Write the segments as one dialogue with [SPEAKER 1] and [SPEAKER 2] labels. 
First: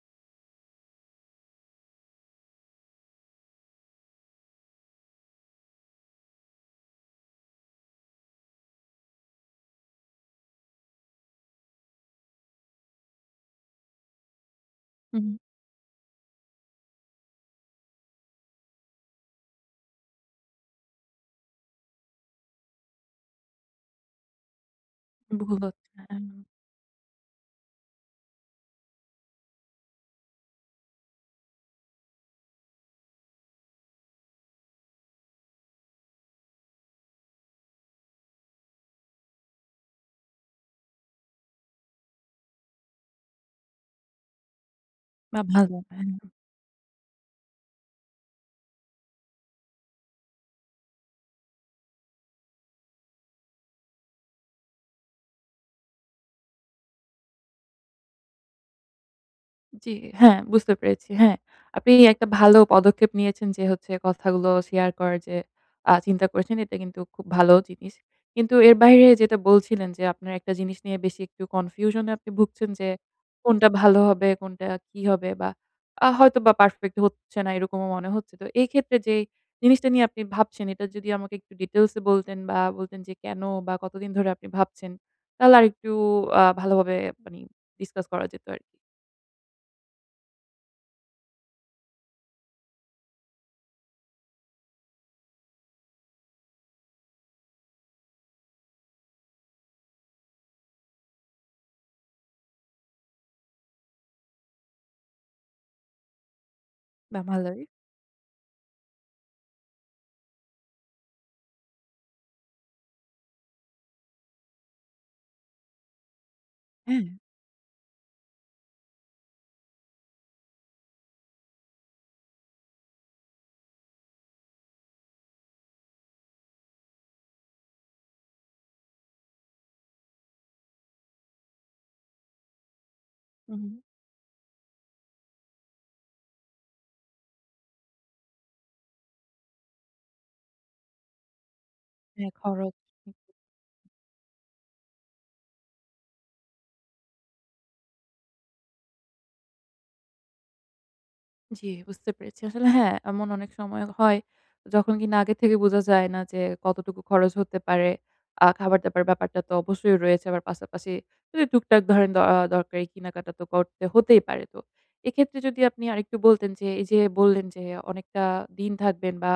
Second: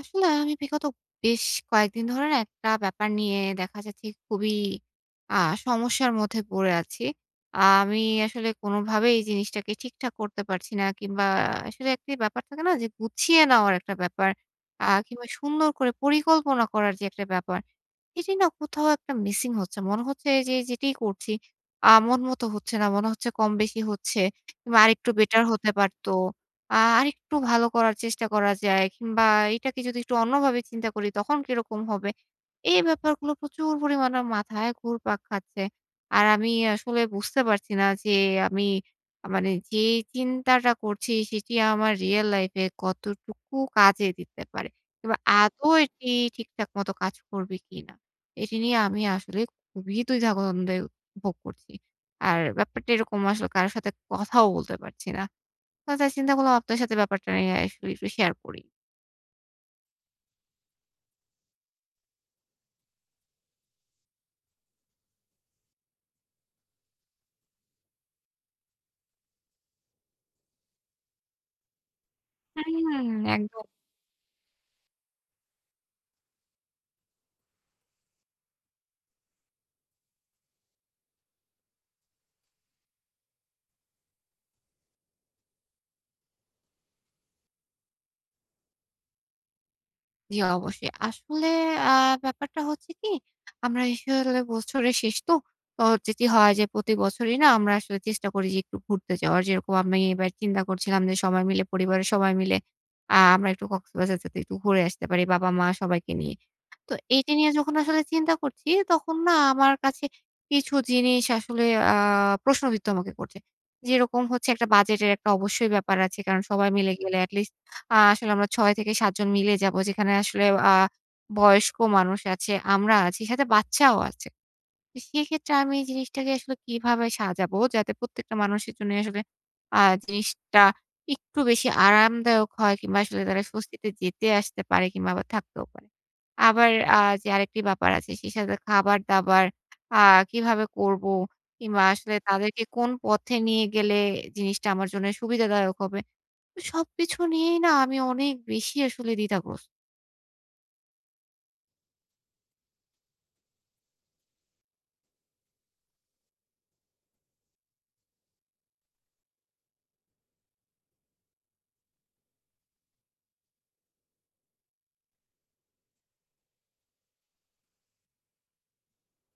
[SPEAKER 1] আসলে আমি বিগত বেশ কয়েকদিন ধরে না একটা ব্যাপার নিয়ে দেখা যাচ্ছে খুবই আ সমস্যার মধ্যে পড়ে আছি। আ আমি আসলে কোনভাবেই এই জিনিসটাকে ঠিকঠাক করতে পারছি না। কিংবা আসলে একটি ব্যাপার থাকে না? যে গুছিয়ে নেওয়ার একটা ব্যাপার। আ
[SPEAKER 2] হু,
[SPEAKER 1] কিংবা
[SPEAKER 2] হু।
[SPEAKER 1] সুন্দর করে পরিকল্পনা করার যে একটা ব্যাপার, এটি না কোথাও একটা মিসিং হচ্ছে। মনে হচ্ছে যে যেটিই করছি, আ মন মতো হচ্ছে না। মনে হচ্ছে কম বেশি হচ্ছে। কিংবা আরেকটু বেটার
[SPEAKER 2] ভুল
[SPEAKER 1] হতে
[SPEAKER 2] ভাবছে।
[SPEAKER 1] পারতো।
[SPEAKER 2] হ্যাঁ, এ।
[SPEAKER 1] আ আরেকটু ভালো করার চেষ্টা করা যায় কিংবা এটাকে যদি একটু অন্য ভাবে চিন্তা করি তখন কিরকম হবে? এই ব্যাপারগুলো প্রচুর পরিমাণে মাথায় ঘুরপাক খাচ্ছে। আর আমি আসলে বুঝতে পারছি না যে আমি আ মানে যে চিন্তাটা করছি, সেটি আমার রিয়াল লাইফে কতটুকু কাজে দিতে পারে। কিবা
[SPEAKER 2] বাহ!
[SPEAKER 1] আদৌ
[SPEAKER 2] ভাল।
[SPEAKER 1] এটি
[SPEAKER 2] হ্যাঁ।
[SPEAKER 1] ঠিকঠাক মতো কাজ করবে কিনা? এটি নিয়ে আমি আসলে খুবই দ্বিধাদ্বন্দ্বে ভোগ করছি। আর ব্যাপারটা এরকম আসলে কারো সাথে কথাও বলতে পারছি না। আ তা চিন্তা করলাম আপনার সাথে ব্যাপারটা নিয়ে আসলে একটু শেয়ার করি।
[SPEAKER 2] জ্বি, হ্যাঁ বুঝতে পেরেছি। হ্যাঁ। আপনি একটা ভালো পদক্ষেপ নিয়েছেন যে, হচ্ছে কথাগুলো শেয়ার করার যে আ চিন্তা করেছেন, এটা কিন্তু খুব ভালো জিনিস। কিন্তু এর বাহিরে যেটা বলছিলেন যে আপনার একটা জিনিস নিয়ে বেশি একটু কনফিউশনে আপনি ভুগছেন
[SPEAKER 1] হুম,
[SPEAKER 2] যে,
[SPEAKER 1] হুম। একদম।
[SPEAKER 2] কোনটা ভালো হবে? কোনটা কী হবে? বা, আ হয়তোবা পারফেক্ট হচ্ছে না, এরকমও মনে হচ্ছে। তো এইক্ষেত্রে যে জিনিসটা নিয়ে আপনি ভাবছেন, এটা যদি আমাকে একটু ডিটেইলসে বলতেন বা, বলতেন যে কেন বা, কতদিন ধরে আপনি ভাবছেন? তাহলে আরেকটু আ ভালোভাবে আ মানে discuss করা যেত আরকি।
[SPEAKER 1] জি, অবশ্যই। আসলে আ ব্যাপারটা হচ্ছে কি? আমরা আসলে বছরের শেষ তো, তো হচ্ছে কি? হয় যে প্রতি বছরই না আমরা আসলে চেষ্টা করি যে একটু ঘুরতে যাওয়ার। যেইরকম আমি এবার চিন্তা করছিলাম যে সবাই মিলে পরিবারের সবাই মিলে আ আমরা একটু কক্সবাজার যেতে, একটু ঘুরে আসতে পারি বাবা-মা সবাইকে নিয়ে। তো
[SPEAKER 2] বাহ!
[SPEAKER 1] এইটা নিয়ে
[SPEAKER 2] ভালোই।
[SPEAKER 1] যখন আসলে চিন্তা করছি, তখন না আমার কাছে কিছু জিনিস আসলে আ প্রশ্নবিদ্ধ আমাকে করছে। যেরকম হচ্ছে একটা বাজেটের একটা অবশ্যই ব্যাপার আছে। কারণ সবাই মিলে গেলে
[SPEAKER 2] উম।
[SPEAKER 1] এট লিস্ট আ আসলে আমরা ৬-৭ জন মিলে যাবো। যেখানে আসলে আ বয়স্ক মানুষ আছে, আমরা আছি, সাথে বাচ্চাও আছে। তো সেইক্ষেত্রে আমি এই জিনিসটাকে আসলে কিভাবে সাজাবো? যাতে প্রত্যেকটা মানুষের জন্যেই আসলে আ জিনিসটা একটু বেশি আরামদায়ক হয় কিংবা আসলে তারা
[SPEAKER 2] হু, হুম।
[SPEAKER 1] স্বস্তিতে যেতে-আসতে পারে কিংবা আবার থাকতেও পারে। আবার আ যে আরেকটি ব্যাপার আছে। সেই সাথে খাবার-দাবার আ কিভাবে করবো? কিংবা আসলে
[SPEAKER 2] হ্যাঁ,
[SPEAKER 1] তাদেরকে
[SPEAKER 2] খরচ।
[SPEAKER 1] কোন
[SPEAKER 2] হুম, হুম।
[SPEAKER 1] পথে নিয়ে গেলে জিনিসটা আমার জন্য সুবিধাদায়ক হবে? তো সবকিছু নিয়েই না আমি অনেক বেশি আসলে দ্বিধাগ্রস্ত।
[SPEAKER 2] জি। বুঝতে পেরেছি। আসলে হ্যাঁ, এমন অনেক সময় হয়। যখন কিনা আগে থেকে বুঝা যায় না যে, কতটুকু খরচ হতে পারে। আ খাবার দাবার ব্যাপারটা তো অবশ্যই রয়েছে। আবার পাশাপাশি, যদি টুকটাক ধরেন অ দরকারি কিনাকাটা তো করতে হতেই পারে। তো এক্ষেত্রে যদি আপনি আরেকটু বলতেন যে, এই যে বললেন যে অনেকটা দিন থাকবেন বা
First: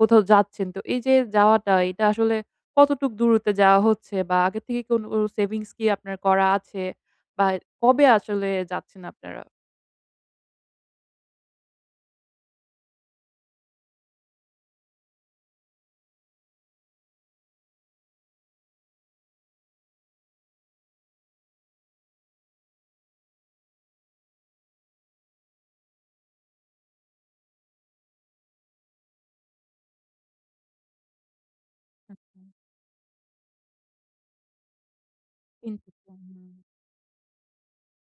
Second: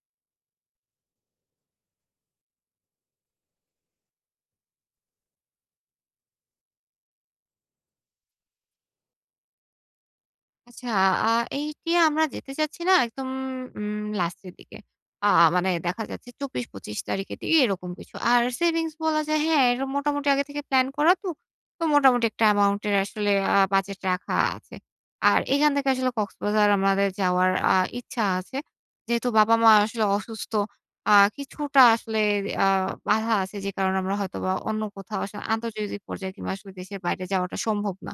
[SPEAKER 2] কোথাও যাচ্ছেন, তো এই যে যাওয়াটা এটা আসলে কতটুক দূরত্বে যাওয়া হচ্ছে বা আগের থেকে কোনো সেভিংস কি আপনার করা আছে বা কবে আসলে যাচ্ছেন আপনারা?
[SPEAKER 1] আচ্ছা আ এইটি আমরা যেতে চাচ্ছি না একদম উম লাস্টের দিকে। আ মানে দেখা যাচ্ছে ২৪ ২৫ তারিখের দিকে এরকম কিছু। আর সেভিংস বলা যায় হ্যাঁ, এরম মোটামুটি আগে থেকে প্ল্যান করা তো। তো মোটামুটি একটা অ্যামাউন্টের আসলে আ বাজেট রাখা আছে। আর এখান থেকে আসলে কক্সবাজার আমাদের যাওয়ার আ ইচ্ছা আছে। যেহেতু বাবা মা আসলে অসুস্থ। আ কিছুটা আসলে আ বাধা আছে, যে কারণে আমরা হয়তো বা অন্য কোথাও আসলে
[SPEAKER 2] ইন
[SPEAKER 1] আন্তর্জাতিক পর্যায়ে কিংবা
[SPEAKER 2] [unintelligible]
[SPEAKER 1] আসলে দেশের বাইরে যাওয়াটা সম্ভব না।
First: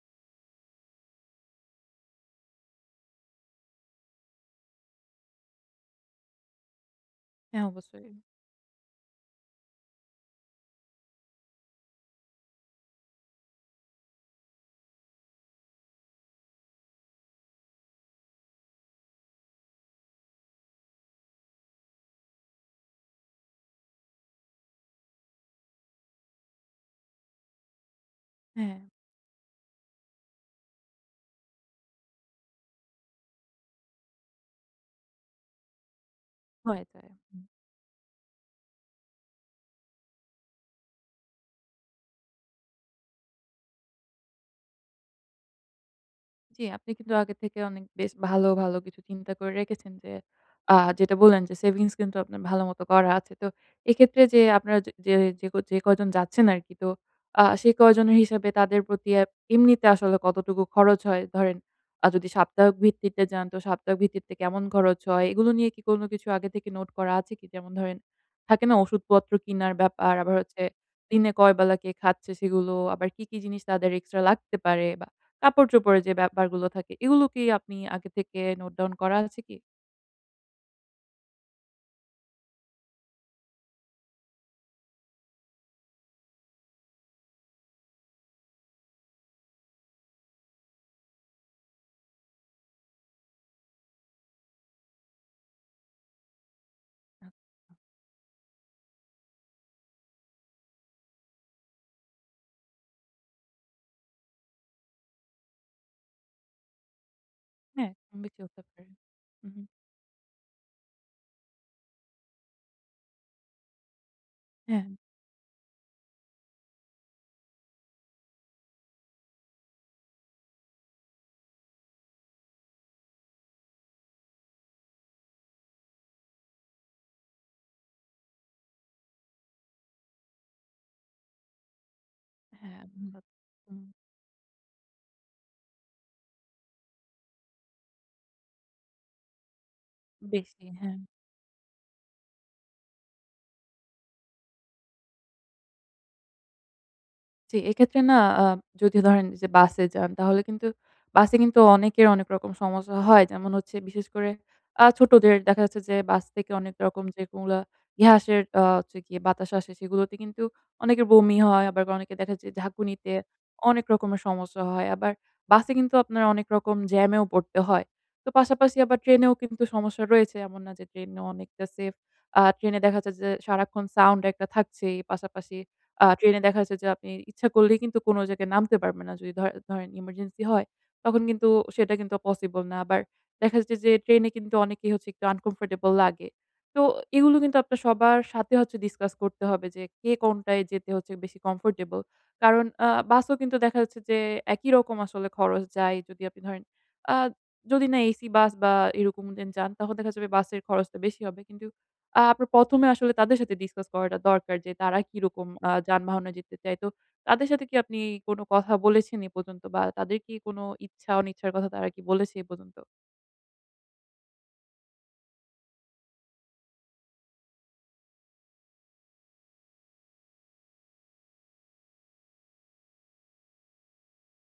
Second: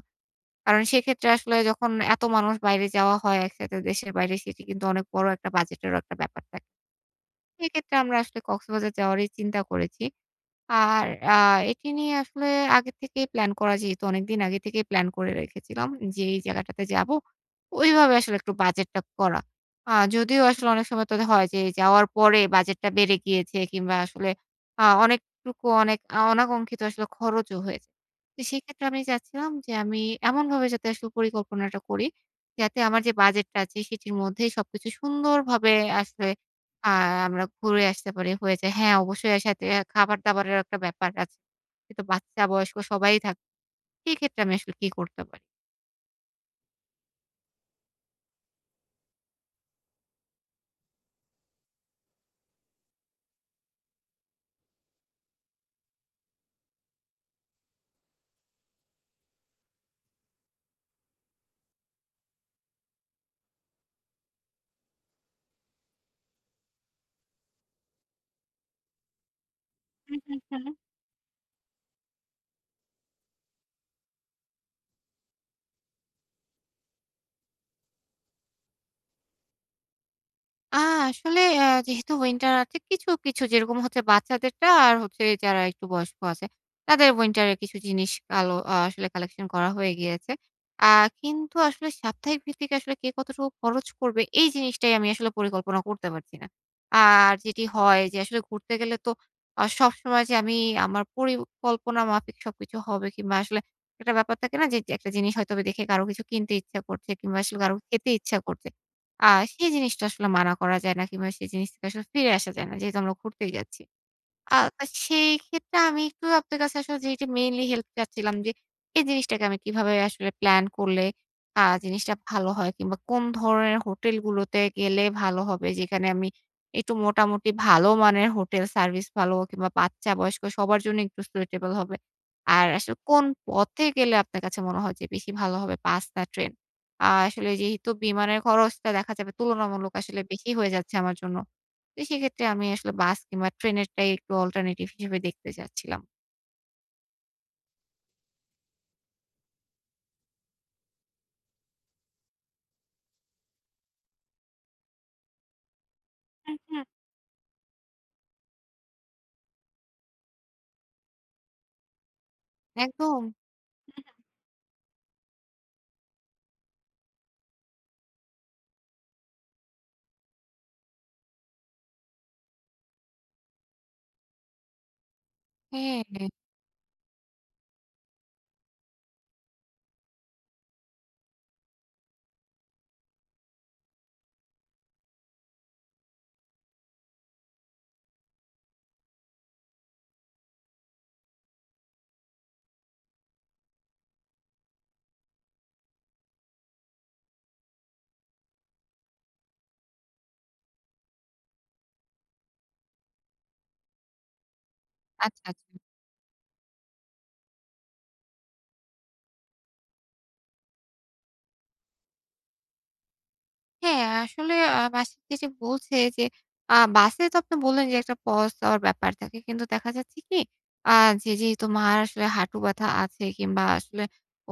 [SPEAKER 1] কারণ সেক্ষেত্রে আসলে যখন এত মানুষ বাইরে যাওয়া হয় একসাথে দেশের বাইরে, সেটি কিন্তু অনেক বড় একটা বাজেটেরও একটা ব্যাপার থাকে।
[SPEAKER 2] হ্যাঁ,
[SPEAKER 1] সেক্ষেত্রে
[SPEAKER 2] অবশ্যই।
[SPEAKER 1] আমরা আসলে কক্সবাজার যাওয়ারই চিন্তা করেছি। আর আ এটি নিয়ে আসলে আগে থেকেই প্লান করা যেহেতু অনেকদিন আগে থেকেই প্ল্যান করে রেখেছিলাম যে, এই জায়গাটাতে যাবো, ওইভাবে আসলে একটু বাজেট টা করা। আ যদিও আসলে অনেক সময় তো এদা হয় যে, যাওয়ার পরে বাজেটটা বেড়ে গিয়েছে, কিংবা আসলে আ অনেকটুকু অনেক আ অনাকঙ্ক্ষিত আসলে খরচও হয়েছে। তো
[SPEAKER 2] হ্যাঁ।
[SPEAKER 1] সেক্ষেত্রে আমি চাচ্ছিলাম যে, আমি এমনভাবে যাতে আসলে পরিকল্পনাটা করি, যাতে আমার যে বাজেট টা আছে, সেটির মধ্যেই সবকিছু সুন্দরভাবে আসলে।
[SPEAKER 2] হয়া
[SPEAKER 1] আ
[SPEAKER 2] যায়। হু।
[SPEAKER 1] আমরা ঘুরে আসতে পারি হয়ে যায়। হ্যাঁ, অবশ্যই এর সাথে খাবার দাবারের একটা ব্যাপার আছে। কিন্তু বাচ্চা বয়স্ক সবাই থাকবে। সেই ক্ষেত্রে আমি আসলে কি করতে পারি?
[SPEAKER 2] জ্বি, আপনি কিন্তু আগে থেকে অনেক বেশ ভালো, ভালো কিছু চিন্তা করে রেখেছেন, যে আ যেটা বললেন, যে সেভিংস কিন্তু আপনার ভালো মতো করা আছে। তো এক্ষেত্রে যে আপনারা যে যে যে ক যে কয়জন যাচ্ছেন আরকি, তো আ সে কয়জনের হিসাবে, তাদের প্রতি এব এমনিতে আসলে কতটুকু খরচ হয়? ধরেন আ যদি সাপ্তাহিক ভিত্তিতে যান, তো সাপ্তাহিক ভিত্তিতে কেমন খরচ হয়? এগুলো নিয়ে কি কোন কিছু আগে থেকে নোট করা আছে কি? যেমন ধরেন থাকে না? ওষুধপত্র কিনার ব্যাপার,
[SPEAKER 1] হু, হু,
[SPEAKER 2] আবার হচ্ছে
[SPEAKER 1] হু।
[SPEAKER 2] দিনে কয় বেলা কে খাচ্ছে? সেগুলো, আবার কি, কি জিনিস তাদের এক্সট্রা লাগতে পারে? বা, কাপড় চোপড়ের যে ব্যাপারগুলো থাকে, এগুলো কি আপনি আগে থেকে নোট ডাউন করা আছে কি?
[SPEAKER 1] আ আসলে অ্যা যেহেতু উইন্টার আছে, কিছু, কিছু যেরকম হচ্ছে বাচ্চাদেরটা আর হচ্ছে যারা একটু বয়স্ক আছে, তাদের উইন্টারের কিছু জিনিস কালো আ আসলে কালেকশন করা হয়ে গিয়েছে। আ কিন্তু আসলে সাপ্তাহিক ভিত্তিতে, আসলে কে কতটুকু খরচ করবে, এই জিনিসটাই আমি আসলে পরিকল্পনা করতে পারছি না।
[SPEAKER 2] হা।
[SPEAKER 1] আর যেটি হয় যে, আসলে ঘুরতে গেলে তো আ সবসময় যে আমি আমার পরিকল্পনা মাফিক সবকিছু হবে, কিংবা আসলে একটা ব্যাপার থাকে না? যে যেক একটা জিনিস হয়তোবা দেখে কারো কিছু কিনতে ইচ্ছা করছে, কিংবা আসলে কারো
[SPEAKER 2] হ্যাঁ,
[SPEAKER 1] খেতে ইচ্ছা
[SPEAKER 2] [unintelligible] হতে
[SPEAKER 1] করছে।
[SPEAKER 2] পারে।
[SPEAKER 1] আ
[SPEAKER 2] উহু।
[SPEAKER 1] সেই জিনিসটা আসলে মানা করা যায় না, কিংবা সেই জিনিসটা আসলে ফিরে আসা যায় না। যেহেতু আমরা ঘুরতেই যাচ্ছি। আ তা
[SPEAKER 2] হ্যাঁ।
[SPEAKER 1] সেইক্ষেত্রে, আমি একটু আপনার কাছে আসলে যেইটা মেইনলি হেল্প চাচ্ছিলাম, যে এই জিনিসটাকে আমি কিভাবে আসলে প্ল্যান করলে আ জিনিসটা ভালো হয়, কিংবা কোন ধরনের হোটেলগুলোতে গেলে ভালো হবে? যেখানে আমি একটু মোটামুটি ভালো মানের হোটেল সার্ভিস ভালো, কিংবা বাচ্চা বয়স্ক সবার জন্য একটু suitable হবে? আর
[SPEAKER 2] হ্যাঁ।
[SPEAKER 1] আসলে
[SPEAKER 2] উমবা
[SPEAKER 1] কোন
[SPEAKER 2] হুম।
[SPEAKER 1] পথে গেলে, আপনার কাছে মনে হয় যে বেশি ভালো হবে? বাস না ট্রেন? আ আসলে যেহেতু বিমানের খরচটা দেখা যাবে তুলনামূলক আসলে বেশি
[SPEAKER 2] বেশি,
[SPEAKER 1] হয়ে যাচ্ছে
[SPEAKER 2] হ্যাঁ।
[SPEAKER 1] আমার জন্য। তো সেক্ষেত্রে আমি আসলে বাস কিংবা ট্রেনেরটাই একটু অল্টারনেটিভ হিসেবে দেখতে চাচ্ছিলাম।
[SPEAKER 2] জি, এক্ষেত্রে না অ্যা যদি ধরেন যে বাসে যান তাহলে কিন্তু বাসে কিন্তু অনেকের অনেক রকম সমস্যা হয়। যেমন হচ্ছে বিশেষ করে অ্যা ছোটদের দেখা যাচ্ছে যে বাস থেকে অনেক
[SPEAKER 1] উহু।
[SPEAKER 2] রকম যে কোন গুলা গ্যাসের আ হচ্ছে গিয়ে বাতাস আসে সেগুলোতে কিন্তু অনেকের বমি হয়। আবার অনেকে দেখা যে ঝাকুনিতে
[SPEAKER 1] একদম।
[SPEAKER 2] অনেক রকমের
[SPEAKER 1] [unintelligible]
[SPEAKER 2] সমস্যা হয়। আবার বাসে কিন্তু আপনার অনেক রকম জ্যামেও পরতে হয়। তো পাশাপাশি আবার ট্রেনেও কিন্তু সমস্যা রয়েছে এমন না যে ট্রেনে অনেকটা সেফ। অ্যা ট্রেনে দেখা যায় যে সারাক্ষণ সাউন্ড একটা থাকছেই। পাশাপাশি
[SPEAKER 1] হ্যাঁ,
[SPEAKER 2] অ্যা
[SPEAKER 1] হ্যাঁ।
[SPEAKER 2] ট্রেনে দেখা যাচ্ছে যে আপনি ইচ্ছা করলেই কিন্তু কোন জায়গায় নামতে পারবেন না। যদি ধরে ধরেন ইমার্জেন্সি হয়, তখন কিন্তু সেটা কিন্তু পসিবল না। আবার দেখা যাচ্ছে যে ট্রেনে কিন্তু অনেকেই হচ্ছে একটু uncomfortable লাগে। তো এগুলো কিন্তু আপনার সবার সাথে হচ্ছে discuss করতে হবে যে কে কোনটায় যেতে হচ্ছে বেশি comfortable. কারন অ্যা বাসও কিন্তু দেখা যাচ্ছে যে একই রকম আসলে খরচ যায়। যদি আপনি ধরেন অ্যা যদি না এসি বাস বা এরকম [unintelligible] যান তাহলে দেখা যাবে বাসের খরচটা বেশি হবে। কিন্তু আপনার প্রথমে আসলে তাদের সাথে discuss করাটা দরকার। যে তারা
[SPEAKER 1] আচ্ছা,
[SPEAKER 2] কিরকম অ্যা
[SPEAKER 1] আচ্ছা।
[SPEAKER 2] যানবাহনে যেতে চায়। তো তাদের সাথে কি আপনি কোন কথা বলেছেন এ পর্যন্ত? বা তাদের কি কোন ইচ্ছা অনিচ্ছার কথা তারা কি বলেছে এ পর্যন্ত?
[SPEAKER 1] হ্যাঁ আসলে আ বাস এসে বলছে যে আ বাসে তো আপনি বললেন যে, একটা পস দেওয়ার ব্যাপার থাকে কিন্তু দেখা যাচ্ছে কি? আ যে যেহেতু মার আসলে হাঁটু ব্যাথা আছে কিংবা আসলে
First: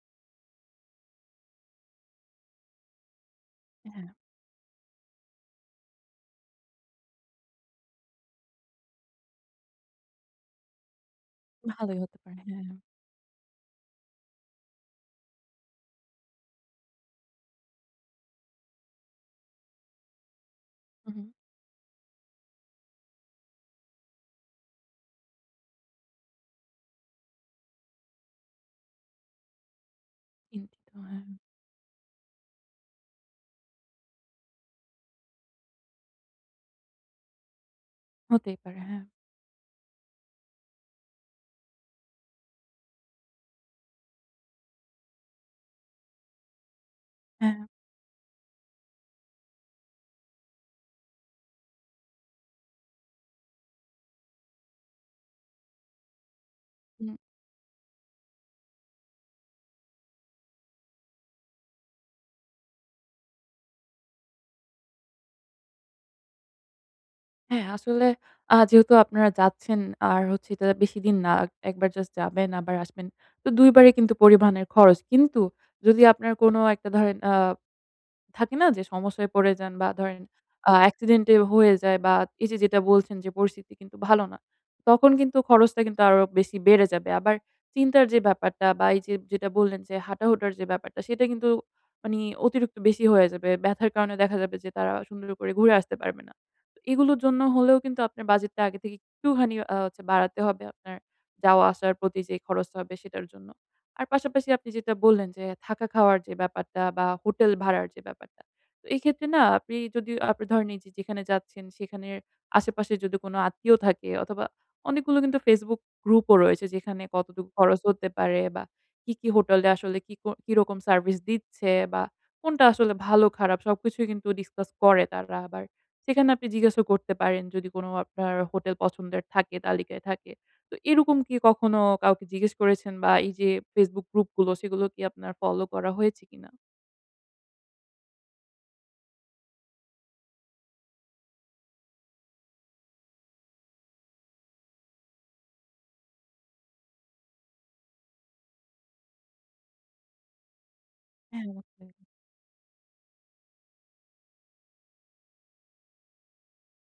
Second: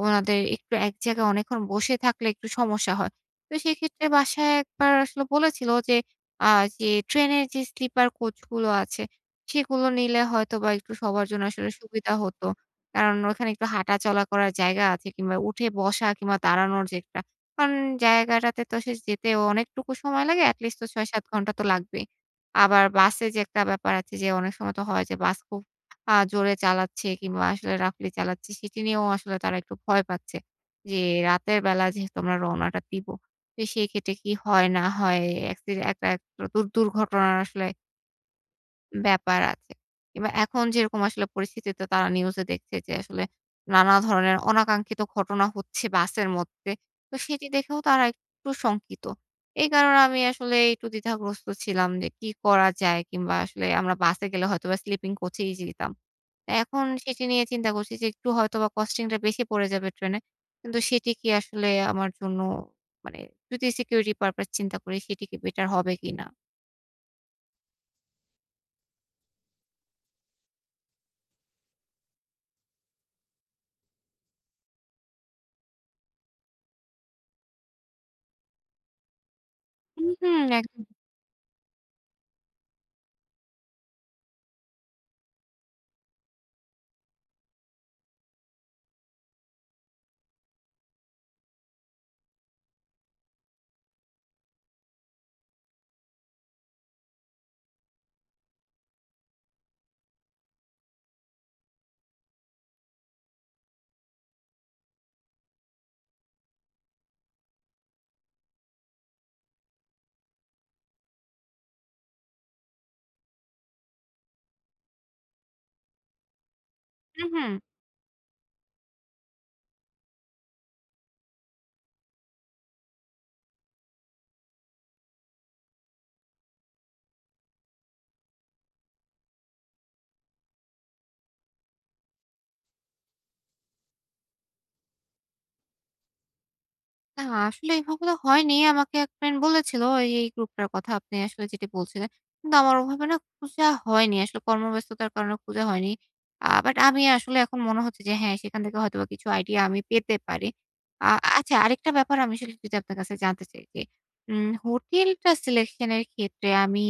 [SPEAKER 1] ওনাদের একটু এক জায়গায় অনেকক্ষণ বসে থাকলে একটু সমস্যা হয়। তো
[SPEAKER 2] এহে।
[SPEAKER 1] সেক্ষেত্রে বাসায় ১ বার আসলে বলেছিলো যে আ যে, ট্রেনের যে স্লিপার কোচগুলো আছে সেগুলো নিলে হয়তো বা একটু সবার জন্য আসলে
[SPEAKER 2] ভালোই
[SPEAKER 1] সুবিধা
[SPEAKER 2] হতে পারে।
[SPEAKER 1] হতো।
[SPEAKER 2] হ্যা।
[SPEAKER 1] কারণ ওখানে একটু হাঁটাচলা করার জায়গা আছে কিংবা উঠে বসা কিংবা দাঁড়ানোর যে একটা, কারণ জায়গাটাতে তো আসলে যেতে অনেকটুকু সময় লাগে। at least তো ৬-৭
[SPEAKER 2] উহু।
[SPEAKER 1] ঘণ্টা তো লাগবেই। আবার বাসে যে একটা ব্যাপার আছে যে অনেক সময় তো হয় যে বাস খুব আ জোরে চালাচ্ছে কিংবা আসলে roughly চালাচ্ছে, সেটি নিয়েও আসলে তারা একটু ভয় পাচ্ছে
[SPEAKER 2] চিন্তিত
[SPEAKER 1] জি,
[SPEAKER 2] হয়। হ্যাঁ, হ্যাঁ।
[SPEAKER 1] রাতের বেলা যেহেতু আমরা রওনাটা দিব। তো সেই ক্ষেত্রে কি হয় না হয় একসিডে একটা একটা দু দু দুর্ঘটনার আসলে
[SPEAKER 2] হতেই পারে, হ্যাঁ।
[SPEAKER 1] ব্যাপার আছে। কিংবা এখন যেরকম আসলে পরিস্থিতিতে তো তারা নিউজ দেখছে যে আসলে নানা ধরনের অনাকাঙ্ক্ষিত ঘটনা হচ্ছে বাসের মধ্যে। তো সেটি
[SPEAKER 2] হ্যাঁ, হ্যাঁ।
[SPEAKER 1] দেখেও তারা একটু শঙ্কিত। এই কারণে আমি আসলে একটু দ্বিধাগ্রস্ত ছিলাম যে কি করা যায়? কিংবা আসলে আমরা বাসে গেলে হয়তোবা স্লিপিং কোচ এই যেতাম। এখন
[SPEAKER 2] হুম।
[SPEAKER 1] সেটি নিয়ে চিন্তা করছি যে একটু হয়তোবা কস্টিং টা বেশি পড়ে যাবে ট্রেনে। কিন্তু সেটি কি আসলে আমার জন্য মানে যদি security purpose চিন্তা করি সেটি কি বেটার হবে কিনা?
[SPEAKER 2] হ্যাঁ, আসলে আ যেহেতু আপনারা যাচ্ছেন আর হচ্ছে এটা বেশি দিন না। আক ১ বার জাস্ট যাবেন আবার আসবেন। তো ২ বারই কিন্তু পরিবহনের খরচ। কিন্তু যদি আপনার কোন একটা ধরেন আ থাকে না যে সমস্যায় পড়ে যান বা
[SPEAKER 1] হুম,
[SPEAKER 2] ধরেন
[SPEAKER 1] হুম।
[SPEAKER 2] আ
[SPEAKER 1] একদম।
[SPEAKER 2] অ্যাক্সিডেন্টে হয়ে যায় বা এই যে যেটা বলছেন যে পরিস্থিতি কিন্তু ভালো না। তখন কিন্তু খরচটা কিন্তু আরো বেশি বেড়ে যাবে। আবার চিন্তার যে ব্যাপারটা বা এই যে যেটা বললেন যে, হাঁটা-হুটার যে ব্যাপারটা, সেইটা কিন্তু মানি অতিরিক্ত বেশি হয়ে যাবে। ব্যথার কারণে দেখা যাবে যে তারা সুন্দর করে ঘুরে আসতে পারবে না। তো এগুলোর জন্য হলেও কিন্তু আপনার বাজেটটা আগে থেকে একটুখানি আ হচ্ছে বাড়াতে হবে আপনার যাওয়া-আসার প্রতি যে খরচটা হবে সেইটার জন্য। আর পাশাপাশি আপনি যেটা বললেন যে, থাকা খাওয়ার যে ব্যাপারটা বা হোটেল ভাড়ার যে ব্যাপারটা। তো এইক্ষেত্রে না আপনি যদি আপনি ধরেন এই যে যেখানে যাচ্ছেন সেখানের আশেপাশে যদি কোনো আত্মীয় থাকে অথবা অনেকগুলো কিন্তু Facebook গ্রুপ ও রয়েছে যেইখানে
[SPEAKER 1] হু,
[SPEAKER 2] কতটুকু
[SPEAKER 1] হু।
[SPEAKER 2] খরচ হতে পারে বা কি, কি হোটেলে আসলে কিক কিরকম সার্ভিস দিচ্ছে বা কোনটা আসলে ভালো-খারাপ সবকিছুই কিন্তু ডিসকাস করে তারা আবার। সেইখানে আপনি জিজ্ঞাসও করতে পারেন যদি কোন আপনার হোটেল পছন্দের থাকে, তালিকায় থাকে। তো এইরকম কি কখনো কাউকে জিজ্ঞেস করেছেন? বা এই যে Facebook গ্রুপ গুলো সেগুলো কি আপনার ফলো করা হয়েছে কিনা?
[SPEAKER 1] না আসলে এইগুলো হয়নি। আমাকে এক ফ্রেন্ড বলেছিল এই এই গ্রুপটার কথা আপনি আসলে যেটি বলছিলেন। কিন্তু আমার ওভাবে না খুঁজা হয়নি। আসলে কর্মব্যস্ততার কারণে খুঁজা হয়নি। আ বাট আমি আসলে এখন মনে হচ্ছে যে হ্যাঁ, সেখান থেকে হয়তোবা কিছু আইডিয়া আমি পেতে পারি। আ
[SPEAKER 2] হ্যাঁ
[SPEAKER 1] আচ্ছা
[SPEAKER 2] অকে।
[SPEAKER 1] আরেকটা ব্যাপার আমি সেটা একটু যদি আপনার কাছে জানতে চাই যে উম হোটেলটা সিলেকশনের ক্ষেত্রে আমি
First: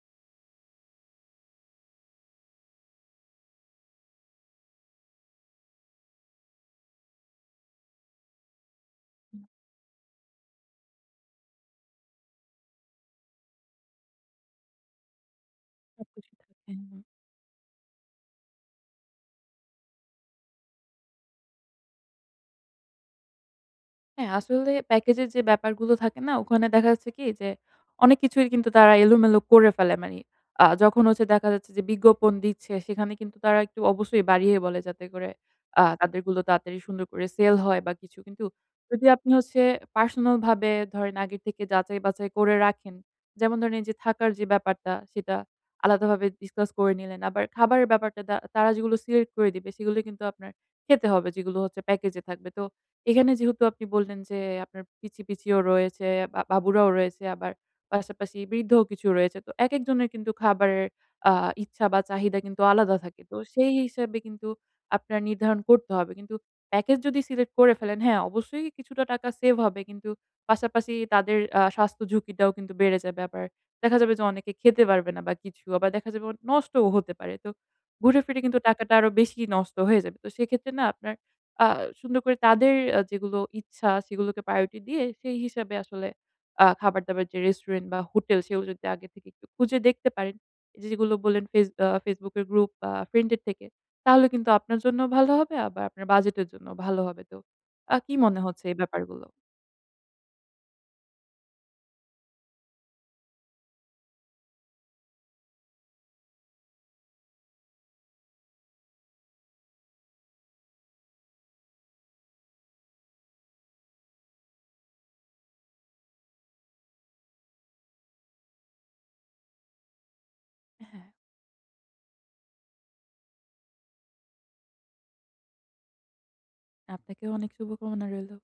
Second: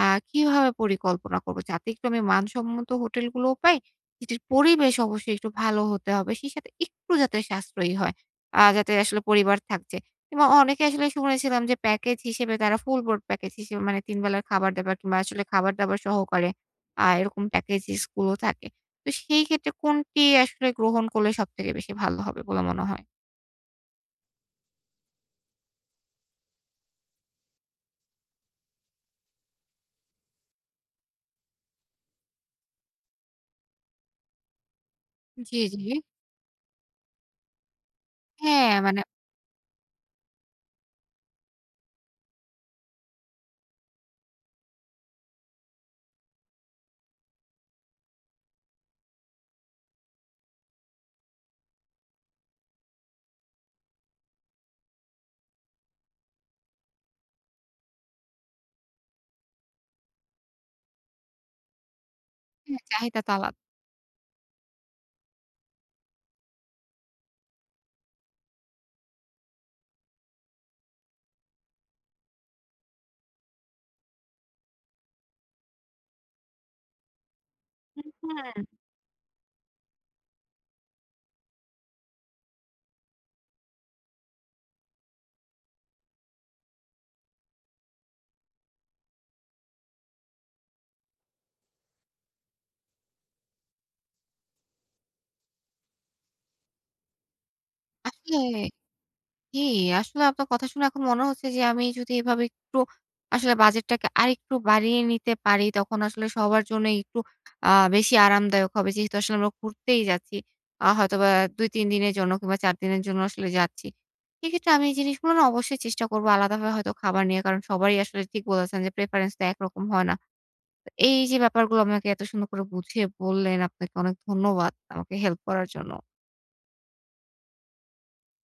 [SPEAKER 1] আ কিভাবে পরিকল্পনা করবো? যাতে একটু আমি মানসম্মত হোটেলগুলোও পাই, যেটির পরিবেশ অবশ্যই একটু ভালো হতে হবে। সেই সাথে একটু যাতে সাশ্রয়ী হয়। আ যাতে আসলে
[SPEAKER 2] হুম।
[SPEAKER 1] পরিবার থাকছে। কিংবা অ অনেকে আসলে শুনেছিলাম যে প্যাকেজ হিসেবে তারা ফুল বোর্ড প্যাকেজ হিসেবে মানে ৩ বেলার খাবার-দাবার কিংবা আসলে খাবার-দাবার সহকারে
[SPEAKER 2] [unintelligible] হ্যাঁ হুম।
[SPEAKER 1] আ এরকম প্যাকেজেস গুলো থাকে। তো সেইক্ষেত্রে কোনটি আসলে গ্রহণ করলে সবথেকে বেশি ভালো হবে বলে মনে হয়?
[SPEAKER 2] হ্যাঁ আসলে প্যাকেজ এর যে ব্যাপারগুলো থাকে না ওখানে দেখা যাচ্ছে কি যে অনেক কিছুর কিন্তু তারা এলোমেলো করে ফেলে মানি আ যখন হচ্ছে দেখা যাচ্ছে যে বিজ্ঞাপন দিচ্ছে সেখানে কিন্তু তারা একটু অবশ্যই বাড়িয়ে বলে যাতে করে
[SPEAKER 1] জি,
[SPEAKER 2] আ
[SPEAKER 1] জি।
[SPEAKER 2] তাদেরগুলো তাড়াতাড়ি সুন্দর করে সেল হয় বা কিছু। কিন্তু
[SPEAKER 1] হ্যাঁ, মানে
[SPEAKER 2] যদি আপনি হচ্ছে পার্সোনালভাবে ধরেন আগের থেকে যাচাই বাচাই করে রাখেন, যেমন ধরেন এইযে থাকার যে ব্যাপারটা সেটা আলাদাভাবে ডিসকাস করে নিলেন। আবার খাবারের ব্যাপারটা তা তারা যেগুলো সিলেক্ট করে দিবে। সেগুলোই কিন্তু আপনার খেতে হবে যেগুলো হচ্ছে প্যাকেজে থাকবে। তো এখানে যেহেতু আপনি বললেন যে আপনার পিচ্চি পিচ্চিও রয়েছে বা বাবুরাও রয়েছে আবার পাশাপাশি বৃদ্ধও কিছু রয়েছে। তো একেক জনের কিন্তু খাবারের আ ইচ্ছা বা চাহিদা কিন্তু
[SPEAKER 1] হ্যাঁ
[SPEAKER 2] আলাদা
[SPEAKER 1] চাহিদা
[SPEAKER 2] থাকে।
[SPEAKER 1] তো
[SPEAKER 2] তো
[SPEAKER 1] আলাদা।
[SPEAKER 2] সেই হিসাবে কিন্তু আপনার নির্ধারণ করতে হবে। কিন্তু প্যাকেজ যদি সিলেক্ট করে ফেলেন, হ্যাঁ অবশ্যই কিছুটা টাকা সেভ হবে কিন্তু পাশাপাশি তাদের আ স্বাস্থ্য ঝুঁকিটাও কিন্তু বেড়ে যাবে আবার দেখা যাবে অনেকে খেতে পারবে না বা কিছু আবার দেখা যাবে অ নষ্টও হতে পারে। তো
[SPEAKER 1] হুম,
[SPEAKER 2] ঘুরে ফিরে কিন্তু
[SPEAKER 1] হুম।
[SPEAKER 2] টাকাটা আরো বেশি নষ্ট হয়ে যাবে। তো সেক্ষেত্রে না আপনার আ সুন্দর করে তাদের অ্যা যেগুলো ইচ্ছা সেগুলোকে প্রায়োরিটি দিয়ে সেই হিসাবে আসলে আ খাবার-দাবার যে রেস্টুরেন্ট বা হোটেল সেগুলো যদি আগে থেকে একটু খুঁজে দেখতে পারেন এইযে যেগুলো বললেন ফেস আ Facebook এর গ্রুপ বা ফ্রেন্ডের থেকে, তাহলে কিন্তু আপনার জন্য ভালো হবে বা আপনার বাজেটের জন্যও ভালো হবে। তো আ কি
[SPEAKER 1] আসলে,
[SPEAKER 2] মনে হচ্ছে এই ব্যাপারগুলো?
[SPEAKER 1] কি? আসলে আপনার কথা শুনে এখন মনে হচ্ছে যে আমি যদি এভাবে একটু আসলে বাজেটটাকে আরেকটু বাড়িয়ে নিতে পারি তখন আসলে সবার জন্য একটু আ বেশি আরামদায়ক হবে। যেহেতু আসলে আমরা ঘুরতেই যাচ্ছি। আ হয়তোবা ২-৩ দিনের জন্য কিংবা ৪ দিনের জন্য আসলে যাচ্ছি। সেইক্ষেত্রে আমি এই জিনিসগুলো না অবশ্যই চেষ্টা করবো আলাদাভাবে হয়তো খাবার নিয়ে। কারণ সবারই আসলে ঠিক বলেছেন যে প্রেফারেন্স তো একরকম হয় না।
[SPEAKER 2] এ
[SPEAKER 1] তো
[SPEAKER 2] হ্যাঁ।
[SPEAKER 1] এইযে ব্যাপারগুলো আমাকে এত সুন্দর করে বুঝিয়ে বললেন আপনাকে অনেক ধন্যবাদ আমাকে হেল্প করার জন্য।
[SPEAKER 2] আপনাকেও অনেক শুভকামনা রইলো।